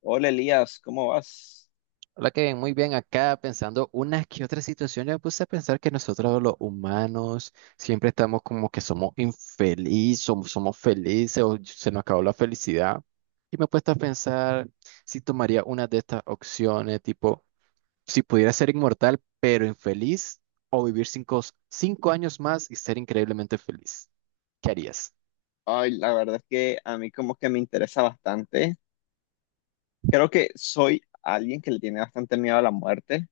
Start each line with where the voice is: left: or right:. left: Hola Elías, ¿cómo vas?
right: Hola, que ven muy bien acá pensando unas que otras situaciones. Me puse a pensar que nosotros los humanos siempre estamos como que somos infelices, somos felices o se nos acabó la felicidad. Y me he puesto a pensar si tomaría una de estas opciones, tipo, si pudiera ser inmortal pero infeliz o vivir cinco años más y ser increíblemente feliz. ¿Qué harías?
left: Ay, la verdad es que a mí como que me interesa bastante. Creo que soy alguien que le tiene bastante miedo a la muerte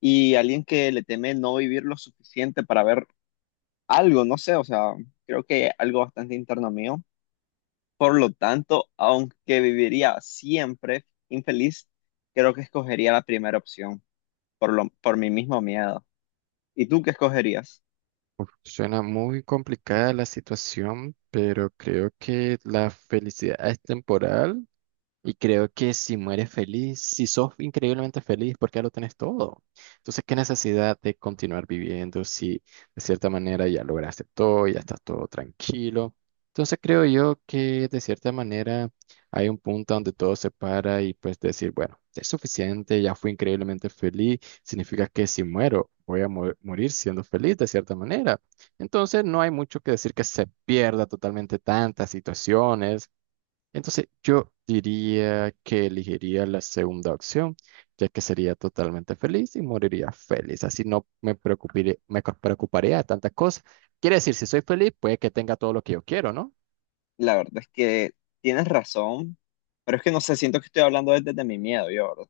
left: y alguien que le teme no vivir lo suficiente para ver algo, no sé, o sea, creo que algo bastante interno mío. Por lo tanto, aunque viviría siempre infeliz, creo que escogería la primera opción por mi mismo miedo. ¿Y tú qué escogerías?
right: Suena muy complicada la situación, pero creo que la felicidad es temporal. Y creo que si mueres feliz, si sos increíblemente feliz, porque ya lo tenés todo. Entonces, ¿qué necesidad de continuar viviendo si de cierta manera ya lograste todo, ya estás todo tranquilo? Entonces, creo yo que de cierta manera hay un punto donde todo se para y pues decir, bueno, es suficiente, ya fui increíblemente feliz, significa que si muero, voy a morir siendo feliz de cierta manera. Entonces, no hay mucho que decir que se pierda totalmente tantas situaciones entonces, yo diría que elegiría la segunda opción, ya que sería totalmente feliz y moriría feliz. Así no me preocuparé, me preocuparía de tantas cosas. Quiere decir, si soy feliz, puede que tenga todo lo que yo quiero, ¿no?
left: La verdad es que tienes razón, pero es que no sé, siento que estoy hablando desde mi miedo, yo, ¿verdad?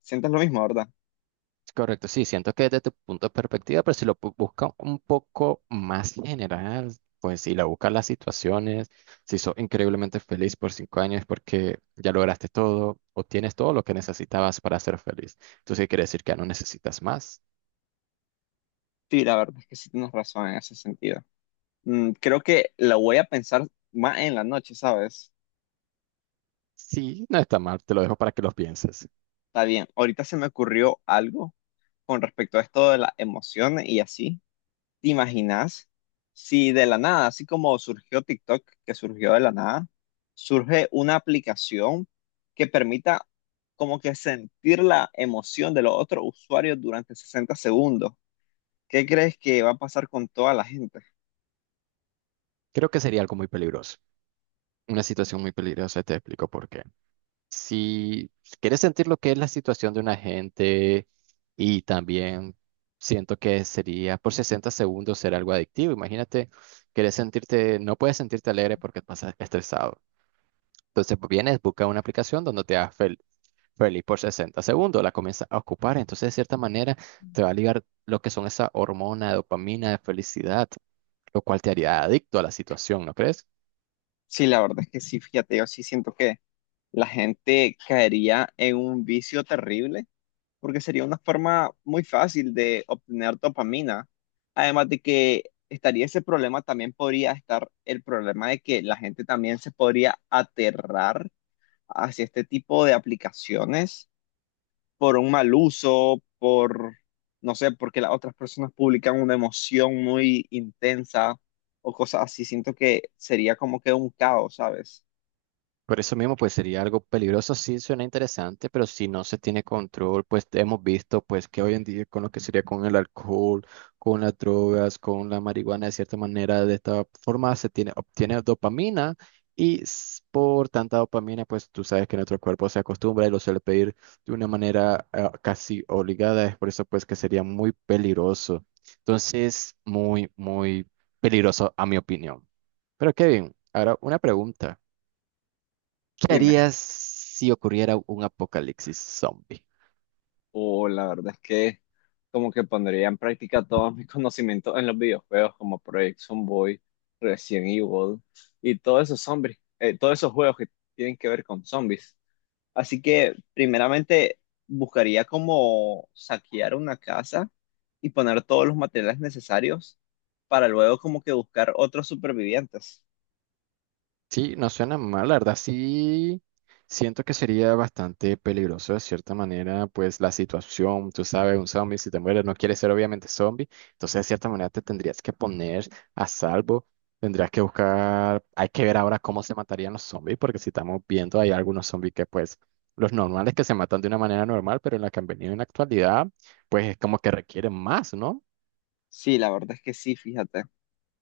left: Sientes lo mismo, ¿verdad?
right: Correcto, sí, siento que desde tu punto de perspectiva, pero si lo busca un poco más general, pues si la buscas las situaciones, si sos increíblemente feliz por 5 años porque ya lograste todo o tienes todo lo que necesitabas para ser feliz. Entonces quiere decir que ya no necesitas más.
left: Sí, la verdad es que sí tienes razón en ese sentido. Creo que lo voy a pensar más en la noche, ¿sabes?
right: Sí, no está mal, te lo dejo para que lo pienses.
left: Está bien. Ahorita se me ocurrió algo con respecto a esto de las emociones y así. ¿Te imaginas si de la nada, así como surgió TikTok, que surgió de la nada, surge una aplicación que permita como que sentir la emoción de los otros usuarios durante 60 segundos? ¿Qué crees que va a pasar con toda la gente?
right: Creo que sería algo muy peligroso, una situación muy peligrosa, te explico por qué. Si quieres sentir lo que es la situación de un agente y también siento que sería por 60 segundos ser algo adictivo, imagínate, quieres sentirte, no puedes sentirte alegre porque pasas estresado. Entonces pues, vienes, busca una aplicación donde te hagas feliz por 60 segundos, la comienzas a ocupar, entonces de cierta manera te va a ligar lo que son esa hormona de dopamina de felicidad. Lo cual te haría adicto a la situación, ¿no crees?
left: Sí, la verdad es que sí, fíjate, yo sí siento que la gente caería en un vicio terrible porque sería una forma muy fácil de obtener dopamina. Además de que estaría ese problema, también podría estar el problema de que la gente también se podría aterrar hacia este tipo de aplicaciones por un mal uso, no sé, porque las otras personas publican una emoción muy intensa o cosas así. Siento que sería como que un caos, ¿sabes?
right: Por eso mismo, pues sería algo peligroso, sí suena interesante, pero si no se tiene control, pues hemos visto pues que hoy en día con lo que sería con el alcohol, con las drogas, con la marihuana, de cierta manera, de esta forma se tiene, obtiene dopamina y por tanta dopamina, pues tú sabes que nuestro cuerpo se acostumbra y lo suele pedir de una manera casi obligada, es por eso pues que sería muy peligroso. Entonces, muy, muy peligroso a mi opinión. Pero Kevin, ahora una pregunta. ¿Qué
left: Dime.
right: harías si ocurriera un apocalipsis zombie?
left: O la verdad es que como que pondría en práctica todos mis conocimientos en los videojuegos como Project Zomboid, Resident Evil y todos esos zombies, todos esos juegos que tienen que ver con zombies. Así que primeramente buscaría como saquear una casa y poner todos los materiales necesarios para luego como que buscar otros supervivientes.
right: Sí, no suena mal, la verdad sí siento que sería bastante peligroso de cierta manera, pues la situación, tú sabes, un zombie si te mueres no quieres ser obviamente zombie, entonces de cierta manera te tendrías que poner a salvo, tendrías que buscar, hay que ver ahora cómo se matarían los zombies, porque si estamos viendo hay algunos zombies que pues los normales que se matan de una manera normal, pero en la que han venido en la actualidad, pues es como que requieren más, ¿no?
left: Sí, la verdad es que sí, fíjate.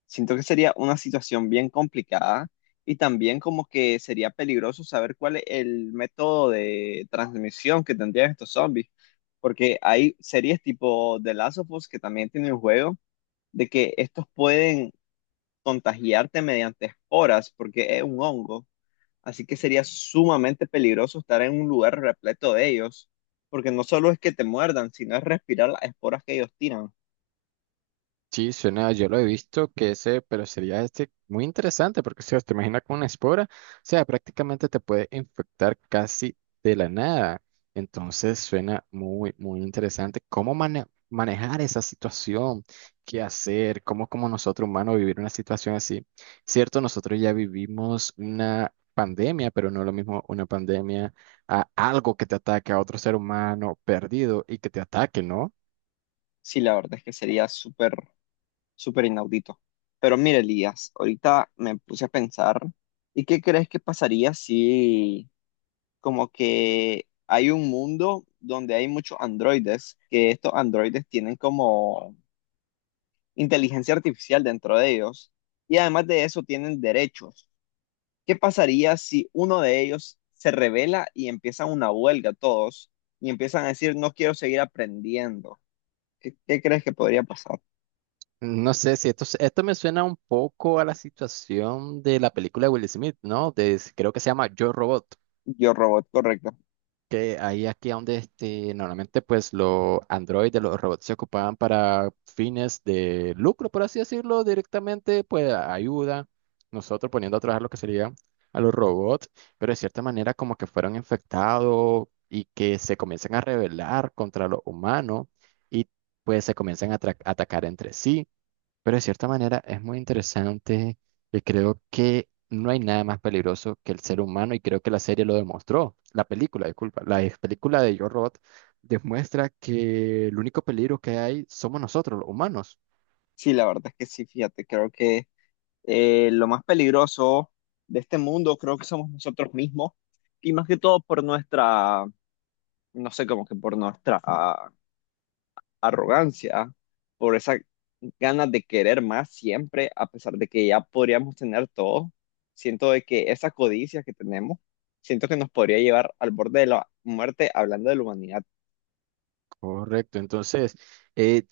left: Siento que sería una situación bien complicada y también como que sería peligroso saber cuál es el método de transmisión que tendrían estos zombies, porque hay series tipo The Last of Us que también tienen el juego de que estos pueden contagiarte mediante esporas porque es un hongo, así que sería sumamente peligroso estar en un lugar repleto de ellos, porque no solo es que te muerdan, sino es respirar las esporas que ellos tiran.
right: Sí, suena, yo lo he visto que ese, pero sería este muy interesante porque, o te imaginas con una espora, o sea, prácticamente te puede infectar casi de la nada. Entonces suena muy, muy interesante cómo manejar esa situación, qué hacer, cómo como nosotros humanos vivir una situación así. Cierto, nosotros ya vivimos una pandemia, pero no lo mismo una pandemia a algo que te ataque a otro ser humano perdido y que te ataque, ¿no?
left: Sí, la verdad es que sería súper súper inaudito. Pero mire, Elías, ahorita me puse a pensar, ¿y qué crees que pasaría si como que hay un mundo donde hay muchos androides, que estos androides tienen como inteligencia artificial dentro de ellos y además de eso tienen derechos? ¿Qué pasaría si uno de ellos se revela y empiezan una huelga todos y empiezan a decir, no quiero seguir aprendiendo? ¿Qué, qué crees que podría pasar?
right: No sé si esto, esto me suena un poco a la situación de la película de Will Smith, ¿no? De, creo que se llama Yo Robot,
left: Yo, robot, correcto.
right: que ahí aquí donde este, normalmente pues los androides, los robots se ocupaban para fines de lucro, por así decirlo, directamente, pues ayuda, nosotros poniendo a trabajar lo que sería a los robots, pero de cierta manera como que fueron infectados y que se comienzan a rebelar contra los humanos y pues se comienzan a atacar entre sí. Pero de cierta manera es muy interesante y creo que no hay nada más peligroso que el ser humano y creo que la serie lo demostró. La película, disculpa, la ex película de Yo Robot demuestra que el único peligro que hay somos nosotros, los humanos.
left: Sí, la verdad es que sí, fíjate, creo que lo más peligroso de este mundo creo que somos nosotros mismos y más que todo por nuestra, no sé, como que por nuestra arrogancia, por esa ganas de querer más siempre, a pesar de que ya podríamos tener todo. Siento de que esa codicia que tenemos, siento que nos podría llevar al borde de la muerte hablando de la humanidad
right: Correcto, entonces, eh,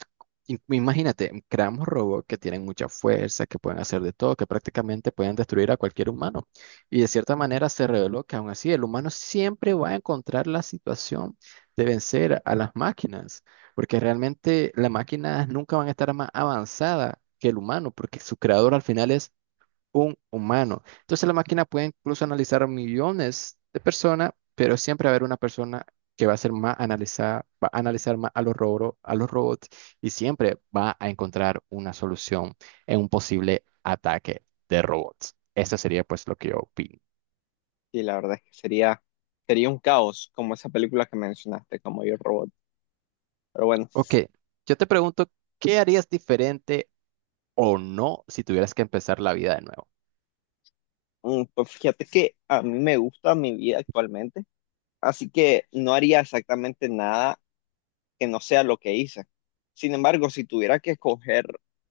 right: imagínate, creamos robots que tienen mucha fuerza, que pueden hacer de todo, que prácticamente pueden destruir a cualquier humano. Y de cierta manera se reveló que aún así el humano siempre va a encontrar la situación de vencer a las máquinas, porque realmente las máquinas nunca van a estar más avanzadas que el humano, porque su creador al final es un humano. Entonces la máquina puede incluso analizar a millones de personas, pero siempre va a haber una persona que va a ser más analizada, va a analizar más a los robots y siempre va a encontrar una solución en un posible ataque de robots. Eso sería pues lo que yo opino.
left: y la verdad es que sería un caos como esa película que mencionaste, como Yo Robot. Pero bueno.
right: Ok, yo te pregunto, ¿qué harías diferente o no si tuvieras que empezar la vida de nuevo?
left: Pues fíjate que a mí me gusta mi vida actualmente, así que no haría exactamente nada que no sea lo que hice. Sin embargo, si tuviera que escoger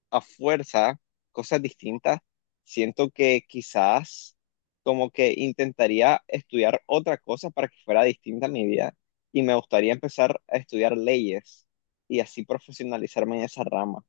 left: a fuerza cosas distintas, siento que quizás como que intentaría estudiar otra cosa para que fuera distinta a mi vida y me gustaría empezar a estudiar leyes y así profesionalizarme en esa rama.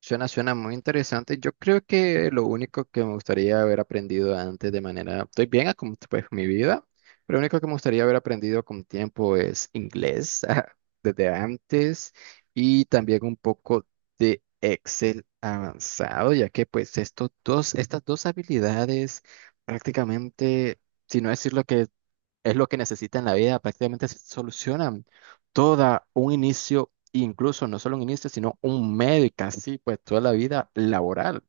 right: Suena muy interesante. Yo creo que lo único que me gustaría haber aprendido antes de manera, estoy bien a como pues mi vida, pero lo único que me gustaría haber aprendido con tiempo es inglés desde antes y también un poco de Excel avanzado, ya que pues estos dos, estas dos habilidades prácticamente, si no decirlo que es lo que necesita en la vida, prácticamente se solucionan toda un inicio, incluso no solo un inicio, sino un medio y casi pues toda la vida laboral.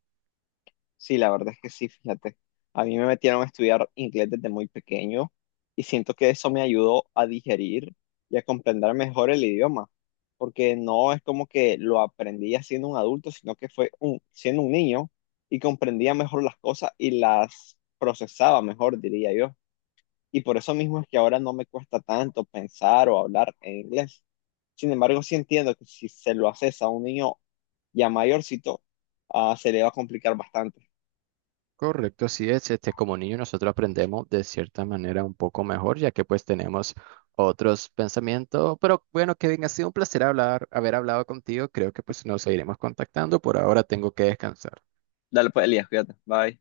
left: Sí, la verdad es que sí, fíjate. A mí me metieron a estudiar inglés desde muy pequeño y siento que eso me ayudó a digerir y a comprender mejor el idioma, porque no es como que lo aprendí ya siendo un adulto, sino que fue siendo un niño y comprendía mejor las cosas y las procesaba mejor, diría yo. Y por eso mismo es que ahora no me cuesta tanto pensar o hablar en inglés. Sin embargo, sí entiendo que si se lo haces a un niño ya mayorcito, se le va a complicar bastante.
right: Correcto, así es, este, como niño nosotros aprendemos de cierta manera un poco mejor, ya que pues tenemos otros pensamientos, pero bueno, Kevin, ha sido un placer hablar, haber hablado contigo, creo que pues nos seguiremos contactando, por ahora tengo que descansar.
left: Dale pues, Elías, cuídate. Bye.